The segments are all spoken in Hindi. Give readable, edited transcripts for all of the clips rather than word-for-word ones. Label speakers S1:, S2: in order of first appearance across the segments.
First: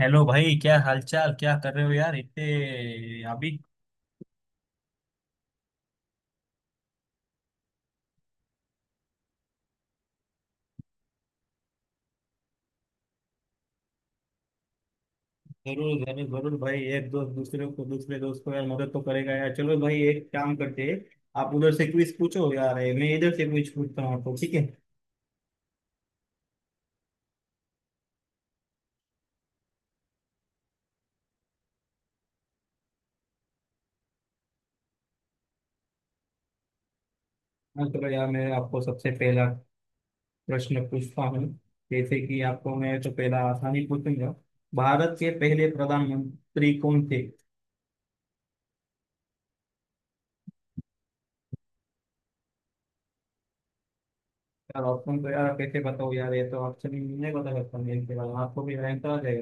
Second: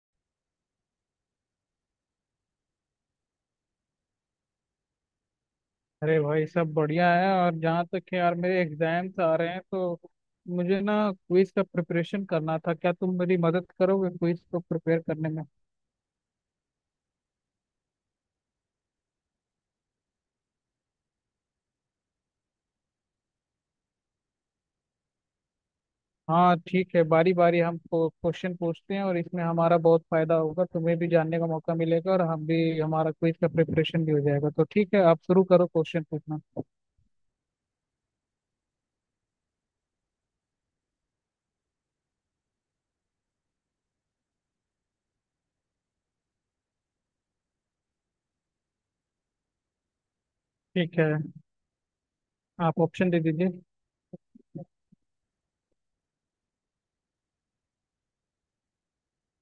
S1: हेलो भाई, क्या हालचाल? क्या कर रहे हो यार इतने अभी।
S2: अरे भाई, सब बढ़िया है। और जहाँ तक है यार, मेरे एग्जाम्स आ रहे हैं, तो मुझे ना क्विज का प्रिपरेशन करना था। क्या तुम मेरी मदद करोगे क्विज को प्रिपेयर करने में?
S1: जरूर जरूर जरूर भाई, एक दोस्त दूसरे दोस्त को यार मदद तो करेगा यार। चलो भाई, एक काम करते हैं। आप उधर से क्विज पूछो यार, ये मैं इधर से क्विज पूछता हूँ आपको, ठीक है?
S2: हाँ ठीक है। बारी बारी हम क्वेश्चन पूछते हैं और इसमें हमारा बहुत फायदा होगा। तुम्हें भी जानने का मौका मिलेगा और हम भी हमारा क्विज का प्रिपरेशन भी हो जाएगा। तो ठीक है, आप शुरू करो क्वेश्चन पूछना।
S1: हाँ चलो यार, मैं आपको सबसे पहला प्रश्न पूछता हूँ। जैसे कि आपको मैं तो पहला आसानी पूछूंगा। भारत के पहले प्रधानमंत्री कौन थे?
S2: ठीक है, आप ऑप्शन दे दीजिए।
S1: यार ऑप्शन तो यार कैसे बताओ यार, ये तो ऑप्शन नहीं बता सकता मैं, इसके बारे में आपको भी रहता है।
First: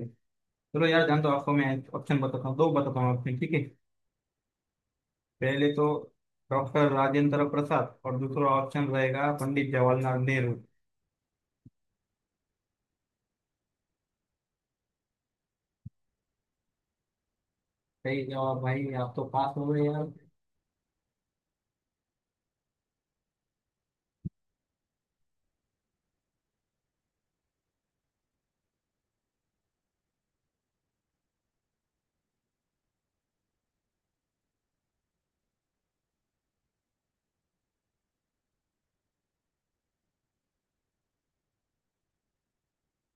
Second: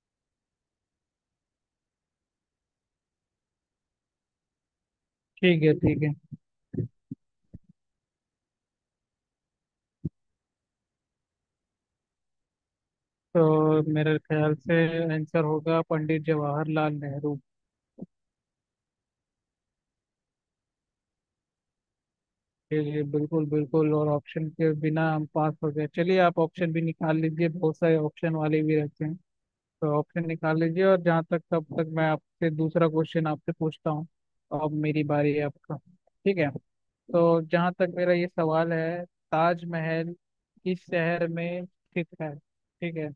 S1: चलो यार जान तो, आपको मैं ऑप्शन बताता हूँ, दो बताता हूँ ऑप्शन, ठीक है?
S2: ठीक
S1: पहले
S2: है
S1: तो
S2: ठीक है।
S1: डॉक्टर राजेंद्र प्रसाद, और दूसरा ऑप्शन रहेगा पंडित जवाहरलाल नेहरू।
S2: तो मेरे ख्याल से आंसर होगा पंडित जवाहरलाल नेहरू।
S1: सही जवाब भाई, आप तो पास हो गए यार।
S2: जी जी, बिल्कुल बिल्कुल। और ऑप्शन के बिना हम पास हो गए। चलिए आप ऑप्शन भी निकाल लीजिए, बहुत सारे ऑप्शन वाले भी रहते हैं। तो ऑप्शन निकाल लीजिए, और जहाँ तक तब तक मैं आपसे दूसरा क्वेश्चन आपसे पूछता हूँ। अब मेरी बारी है आपका। ठीक है। तो जहाँ तक मेरा ये सवाल है, ताजमहल किस शहर में स्थित है? ठीक है।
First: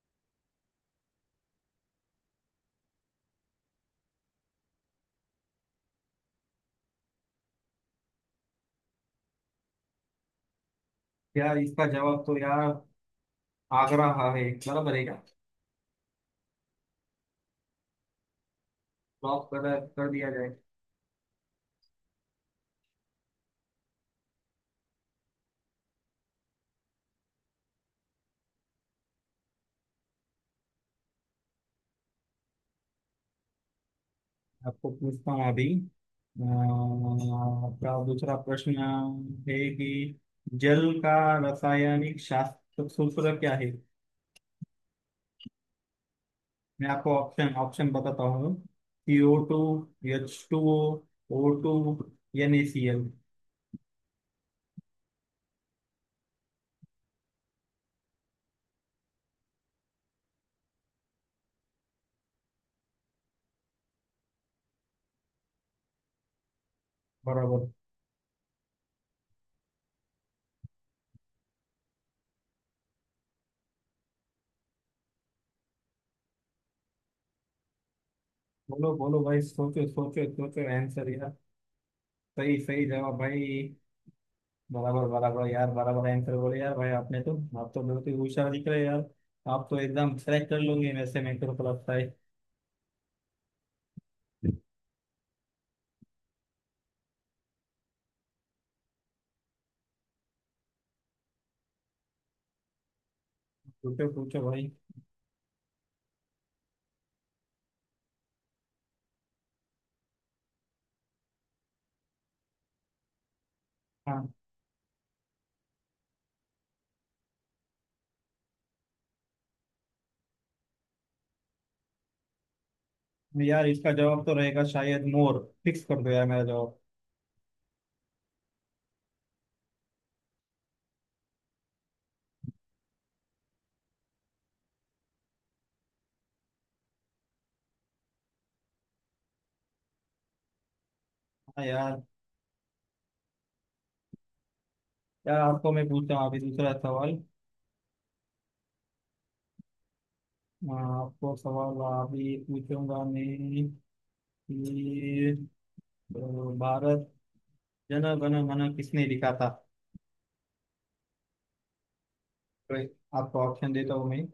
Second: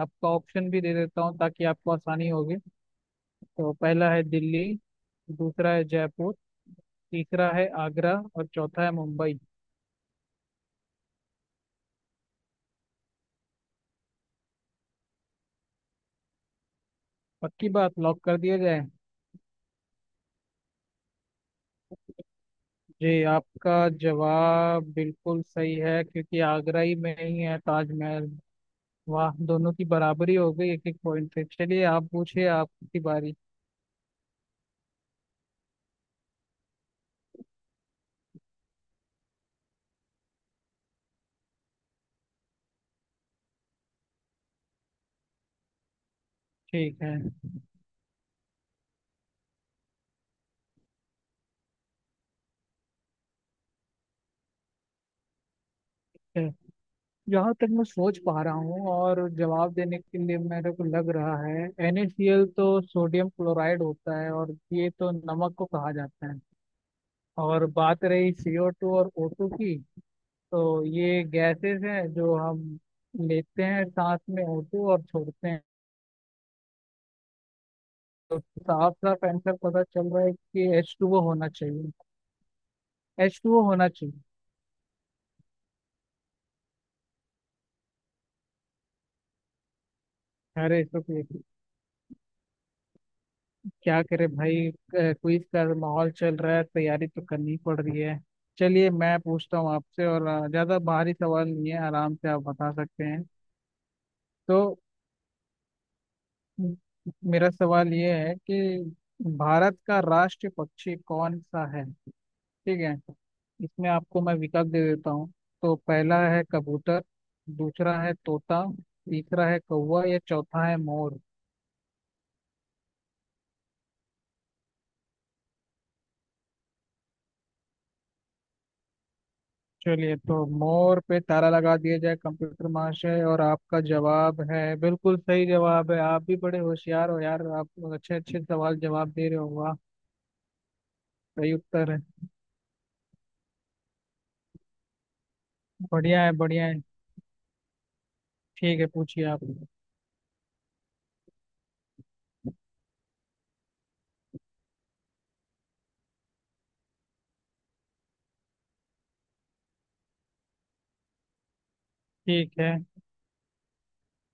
S2: आपका ऑप्शन भी दे देता हूँ ताकि आपको आसानी होगी। तो पहला है दिल्ली, दूसरा है जयपुर, तीसरा है आगरा और चौथा है मुंबई।
S1: यार इसका जवाब तो यार आगरा हा है, बराबर है क्या?
S2: पक्की बात, लॉक कर दिया जाए?
S1: लॉक कर कर दिया जाए।
S2: जी, आपका जवाब बिल्कुल सही है, क्योंकि आगरा ही में ही है ताजमहल। वाह, दोनों की बराबरी हो गई, एक एक पॉइंट पे। चलिए आप पूछिए, आपकी बारी।
S1: आपको पूछता हूँ अभी। आपका दूसरा प्रश्न है कि जल का रासायनिक शास्त्र सूत्र क्या है? मैं
S2: ठीक
S1: आपको
S2: है।
S1: ऑप्शन ऑप्शन बताता हूँ। C O two, H two O, O two, N A C L.
S2: ठीक। जहाँ तक मैं सोच पा रहा हूँ और जवाब देने के लिए मेरे को लग रहा है, NaCl तो सोडियम क्लोराइड होता है और ये तो नमक को कहा जाता है। और
S1: बराबर।
S2: बात रही CO2 और O2 की, तो ये गैसेस हैं जो हम लेते हैं सांस में होते और छोड़ते हैं। तो
S1: बोलो
S2: साफ
S1: बोलो
S2: साफ
S1: भाई,
S2: आंसर पता
S1: सोचो
S2: चल
S1: सोचो
S2: रहा है
S1: सोचो
S2: कि एच
S1: आंसर
S2: टू ओ
S1: यार।
S2: होना चाहिए।
S1: सही सही जवाब
S2: एच
S1: भाई।
S2: टू ओ होना चाहिए।
S1: बराबर बराबर यार, बराबर आंसर बोले यार भाई, आपने तो आप तो बहुत ही होशियार दिख रहे हैं यार। आप तो एकदम क्रैक कर
S2: अरे
S1: लोगे,
S2: तो
S1: वैसे
S2: फिर
S1: मेरे को तो लगता है।
S2: क्या करे भाई, क्विज का माहौल चल रहा है, तैयारी तो करनी पड़ रही है। चलिए मैं पूछता हूँ आपसे और ज्यादा भारी सवाल नहीं है, आराम से आप बता सकते हैं।
S1: पूछो पूछो भाई।
S2: तो म- मेरा सवाल ये है कि भारत का राष्ट्रीय पक्षी कौन सा है? ठीक है। इसमें आपको
S1: हाँ
S2: मैं विकल्प दे देता हूँ। तो पहला है कबूतर, दूसरा है तोता, तीसरा है कौवा या चौथा है मोर।
S1: यार, इसका जवाब तो रहेगा शायद मोर। फिक्स कर दो यार मेरा जवाब।
S2: चलिए तो मोर पे ताला लगा दिया जाए कंप्यूटर महाशय, और आपका जवाब है बिल्कुल सही जवाब है। आप भी बड़े होशियार हो यार, आप अच्छे अच्छे सवाल जवाब दे रहे हो, वाह। सही
S1: हाँ
S2: उत्तर है।
S1: यार। यार आपको मैं पूछता
S2: बढ़िया
S1: हूँ
S2: है
S1: अभी
S2: बढ़िया
S1: दूसरा
S2: है।
S1: सवाल।
S2: ठीक है, पूछिए आप।
S1: आपको सवाल अभी पूछूंगा मैं, कि अ, भारत जन गण मन किसने लिखा था?
S2: ठीक है
S1: तो आपको ऑप्शन देता हूँ मैं।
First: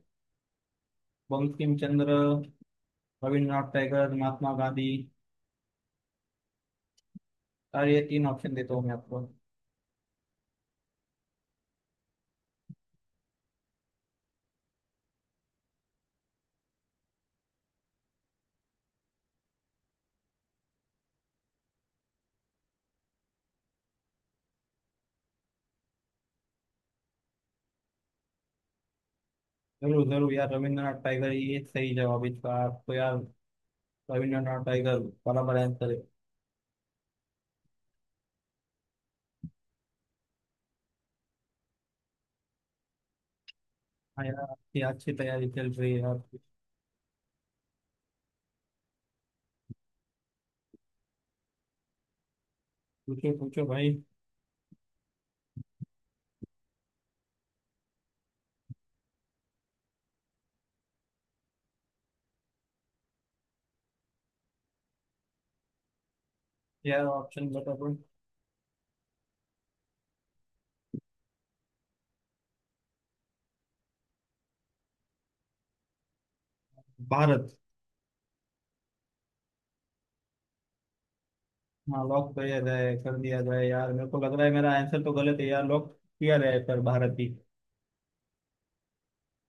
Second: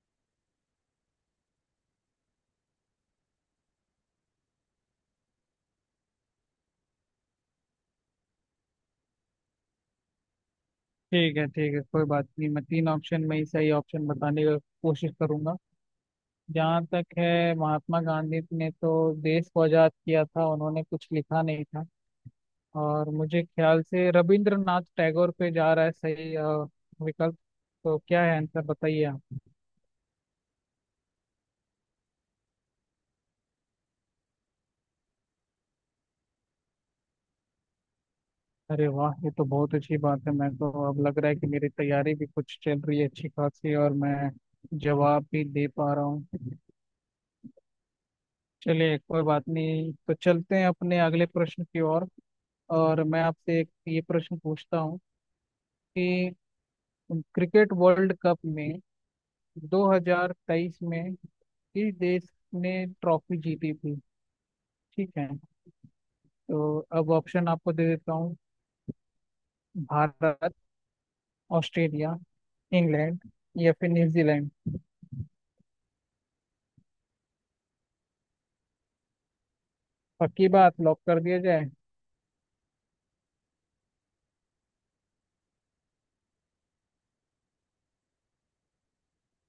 S1: बंकिम चंद्र, रविंद्रनाथ टैगोर, महात्मा गांधी, और ये तीन ऑप्शन देता हूँ मैं आपको।
S2: ठीक है। ठीक है, कोई बात नहीं, मैं तीन ऑप्शन में ही सही ऑप्शन बताने की कोशिश करूंगा। जहाँ तक है, महात्मा गांधी ने तो देश को आजाद किया था, उन्होंने कुछ लिखा नहीं था। और मुझे ख्याल से रविंद्रनाथ टैगोर पे जा रहा है सही विकल्प। तो क्या है आंसर? बताइए आप।
S1: जरूर जरूर यार, रविंद्रनाथ टैगोर ये सही जवाब है इसका, आपको यार। रविंद्रनाथ टैगोर बराबर आंसर है।
S2: अरे वाह, ये तो बहुत अच्छी बात है। मैं तो अब लग रहा है कि मेरी तैयारी भी कुछ चल रही है अच्छी खासी, और
S1: हाँ
S2: मैं
S1: यार, आपकी अच्छी
S2: जवाब भी
S1: तैयारी
S2: दे
S1: चल रही
S2: पा
S1: है
S2: रहा
S1: यार।
S2: हूँ। चलिए कोई बात नहीं, तो चलते हैं अपने अगले प्रश्न की ओर। और मैं
S1: पूछो
S2: आपसे
S1: पूछो
S2: एक
S1: भाई।
S2: ये प्रश्न पूछता हूँ कि क्रिकेट वर्ल्ड कप में 2023 में किस देश ने ट्रॉफी जीती थी? ठीक है। तो
S1: यार
S2: अब
S1: ऑप्शन
S2: ऑप्शन आपको
S1: बता
S2: दे
S1: दो।
S2: देता हूँ। भारत, ऑस्ट्रेलिया, इंग्लैंड, या फिर न्यूजीलैंड।
S1: भारत।
S2: पक्की बात, लॉक कर दिया जाए?
S1: हाँ लॉक किया जाए, कर दिया जाए यार, मेरे को लग रहा है मेरा आंसर तो गलत है यार। लॉक किया जाए, पर भारत भी।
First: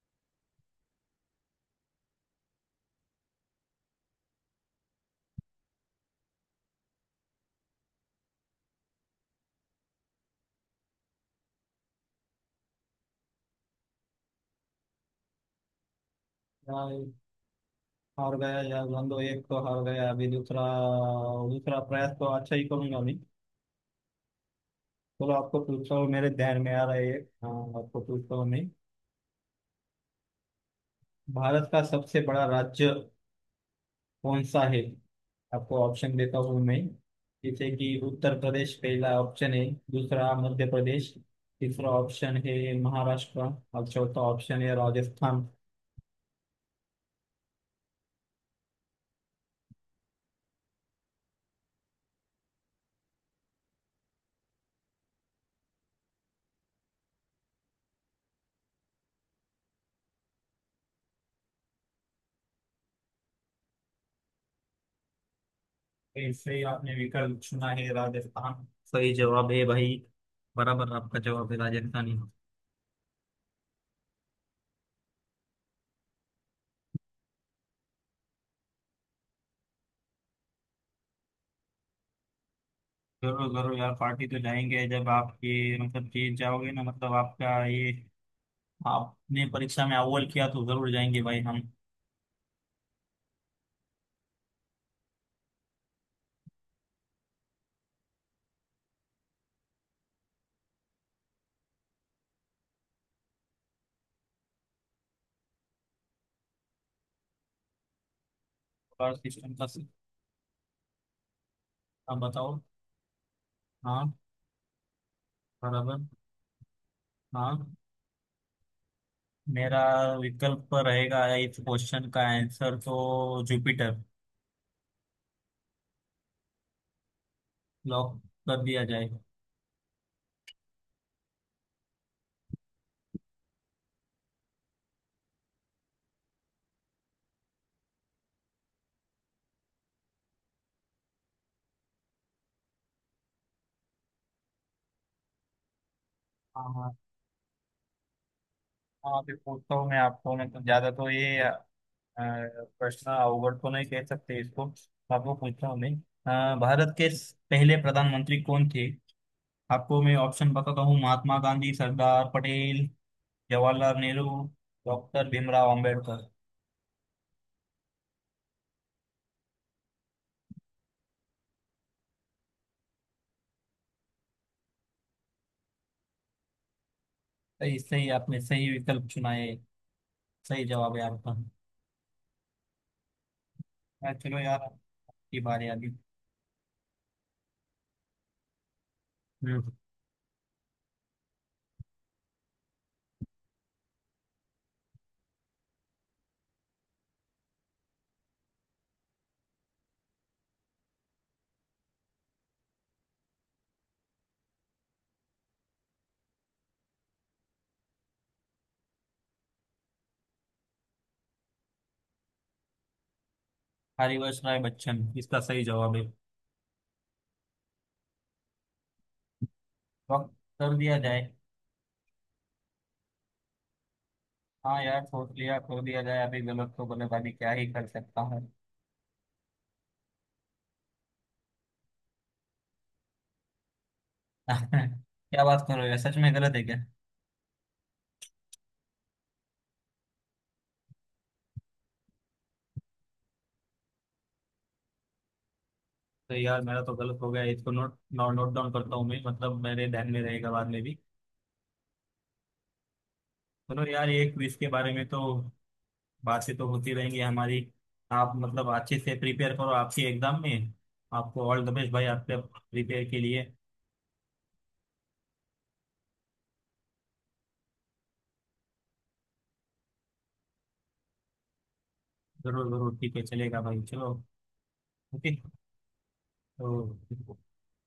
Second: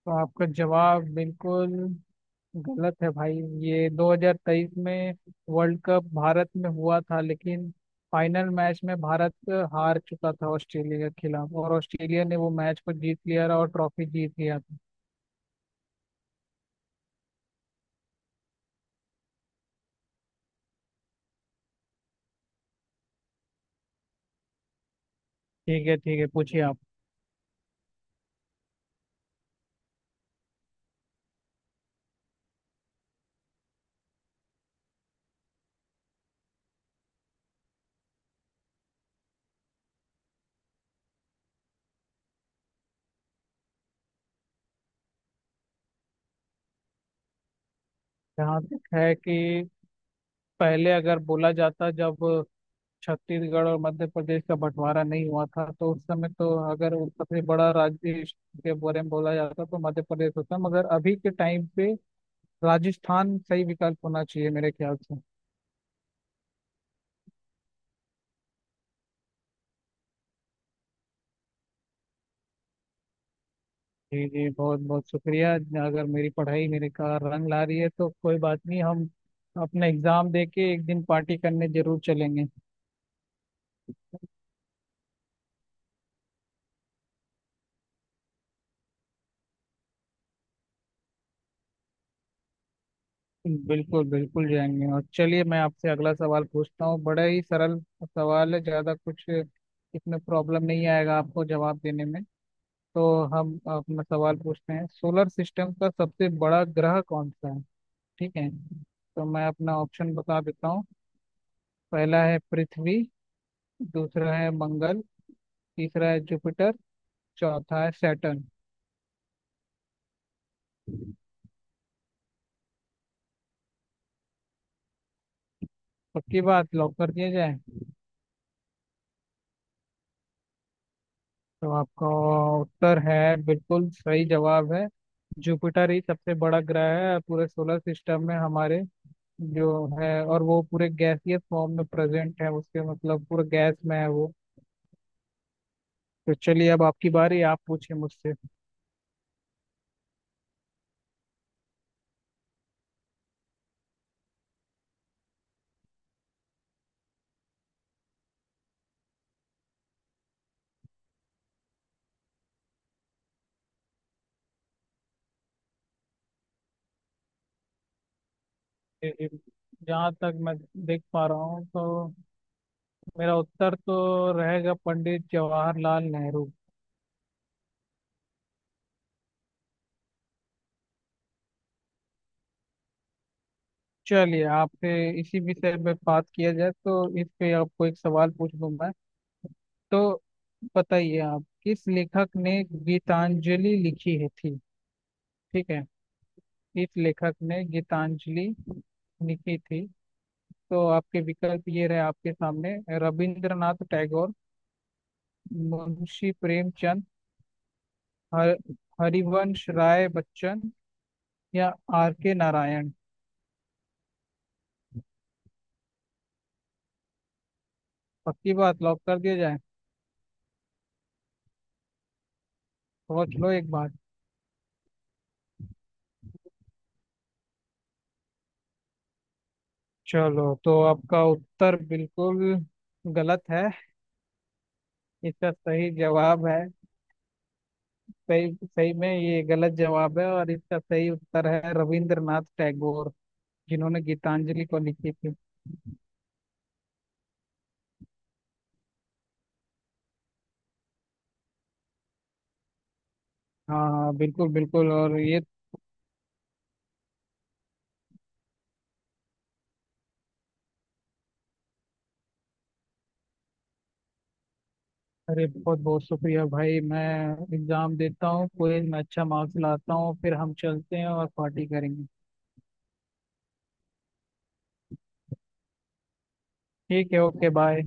S2: तो आपका जवाब बिल्कुल गलत है भाई। ये 2023 में वर्ल्ड कप भारत में हुआ था, लेकिन फाइनल मैच में भारत हार चुका था ऑस्ट्रेलिया के खिलाफ, और ऑस्ट्रेलिया ने वो मैच को जीत लिया और ट्रॉफी जीत लिया था।
S1: यार हार गया यार बंदो, एक तो हार गया अभी, दूसरा। दूसरा प्रयास तो अच्छा ही करूंगा मैं। चलो आपको
S2: ठीक
S1: पूछता
S2: है
S1: हूँ,
S2: ठीक है,
S1: मेरे ध्यान
S2: पूछिए
S1: में
S2: आप।
S1: आ रहा है एक। हाँ। आपको पूछता हूँ मैं, भारत का सबसे बड़ा राज्य कौन सा है? आपको ऑप्शन देता हूँ मैं। जैसे कि उत्तर प्रदेश पहला ऑप्शन है, दूसरा मध्य प्रदेश, तीसरा ऑप्शन है महाराष्ट्र, और चौथा ऑप्शन है राजस्थान।
S2: यहाँ तक है कि पहले अगर बोला जाता, जब छत्तीसगढ़ और मध्य प्रदेश का बंटवारा नहीं हुआ था, तो उस समय तो अगर वो सबसे बड़ा राज्य के बारे में बोला जाता तो मध्य प्रदेश होता। मगर अभी के टाइम पे राजस्थान सही विकल्प होना चाहिए मेरे ख्याल से।
S1: ऐसे ही आपने विकल्प चुना है, राजस्थान सही जवाब है भाई। बराबर आपका जवाब है राजस्थानी।
S2: जी जी, बहुत बहुत शुक्रिया। अगर मेरी पढ़ाई मेरे का रंग ला रही है, तो कोई बात नहीं, हम अपना एग्जाम दे के एक दिन पार्टी करने जरूर चलेंगे।
S1: जरूर जरूर यार, पार्टी तो जाएंगे जब आप ये मतलब जीत जाओगे ना, मतलब आपका ये आपने परीक्षा में अव्वल किया तो जरूर जाएंगे भाई हम।
S2: बिल्कुल बिल्कुल जाएंगे। और चलिए मैं आपसे अगला सवाल पूछता हूँ, बड़ा ही सरल सवाल है, ज़्यादा कुछ इसमें प्रॉब्लम नहीं आएगा आपको जवाब देने में। तो हम अपना सवाल पूछते हैं, सोलर सिस्टम का सबसे बड़ा ग्रह कौन सा है? ठीक है।
S1: बार
S2: तो मैं
S1: सिस्टम का
S2: अपना
S1: सि-
S2: ऑप्शन बता देता हूँ।
S1: आप
S2: पहला है
S1: बताओ।
S2: पृथ्वी,
S1: हाँ।
S2: दूसरा है मंगल,
S1: बराबर।
S2: तीसरा है जुपिटर,
S1: हाँ।
S2: चौथा है सैटर्न।
S1: मेरा विकल्प रहेगा, इस क्वेश्चन का आंसर तो जुपिटर।
S2: पक्की बात, लॉक कर दिया जाए?
S1: लॉक कर दिया जाएगा।
S2: तो आपका उत्तर है बिल्कुल सही जवाब है। जुपिटर ही सबसे बड़ा ग्रह है पूरे सोलर सिस्टम में हमारे जो है, और वो पूरे गैसीय फॉर्म में प्रेजेंट है, उसके मतलब पूरे गैस में है वो। तो
S1: हाँ
S2: चलिए अब
S1: हाँ।
S2: आपकी बारी, आप पूछिए मुझसे।
S1: हाँ, अभी पूछता हूँ मैं आपको, मैं तो ज्यादा तो ये प्रश्न अवगढ़ तो नहीं कह सकते इसको। आपको पूछता हूँ मैं, पहले प्रधानमंत्री कौन थे? आपको मैं ऑप्शन बताता हूँ। महात्मा गांधी, सरदार पटेल, जवाहरलाल नेहरू, डॉक्टर भीमराव अंबेडकर।
S2: ए- ए- जहाँ तक मैं देख पा रहा हूँ, तो मेरा उत्तर तो रहेगा पंडित जवाहरलाल नेहरू।
S1: तो इससे ही आपने सही विकल्प चुना है, सही जवाब है आपका। हाँ, चलो
S2: चलिए
S1: यार,
S2: आपसे
S1: आपकी
S2: इसी
S1: बारी आ
S2: विषय पे
S1: गई।
S2: बात किया जाए, तो इस पे आपको एक सवाल पूछ दूँ।
S1: हम्म।
S2: तो बताइए आप, किस लेखक ने गीतांजलि लिखी है थी? ठीक है। किस लेखक ने गीतांजलि लिखी थी? तो आपके विकल्प ये रहे आपके सामने। रविंद्रनाथ टैगोर, मुंशी प्रेमचंद, हर, हरिवंश राय बच्चन, या आर के नारायण।
S1: हरिवंश राय बच्चन इसका सही जवाब है।
S2: पक्की बात, लॉक कर दिया जाए?
S1: वक्त कर दिया जाए।
S2: सोच लो एक बार।
S1: हाँ यार सोच लिया, कर दिया जाए, अभी गलत तो गलत, अभी क्या ही कर सकता हूँ।
S2: चलो तो आपका उत्तर बिल्कुल गलत है।
S1: क्या
S2: इसका
S1: बात कर रहे हो
S2: सही
S1: यार, सच में
S2: जवाब
S1: गलत
S2: है,
S1: है क्या?
S2: सही सही में ये गलत जवाब है, और इसका सही उत्तर है रविंद्रनाथ टैगोर, जिन्होंने गीतांजलि को लिखी थी।
S1: तो यार मेरा तो गलत हो गया, इसको नोट नोट नोट डाउन करता हूँ मैं, मतलब मेरे ध्यान में रहेगा बाद में भी।
S2: हाँ
S1: सुनो यार,
S2: हाँ,
S1: ये
S2: बिल्कुल
S1: क्विज के
S2: बिल्कुल।
S1: बारे में
S2: और
S1: तो
S2: ये
S1: बातें तो होती रहेंगी हमारी। आप मतलब अच्छे से प्रिपेयर करो आपके एग्जाम में। आपको ऑल द बेस्ट भाई आपके प्रिपेयर के लिए।
S2: अरे बहुत बहुत शुक्रिया भाई। मैं एग्जाम देता हूँ क्विज में, अच्छा मार्क्स लाता हूँ, फिर हम चलते हैं और पार्टी करेंगे।
S1: जरूर जरूर, ठीक है, चलेगा भाई, चलो। ओके।
S2: ठीक है,
S1: तो।
S2: Okay bye.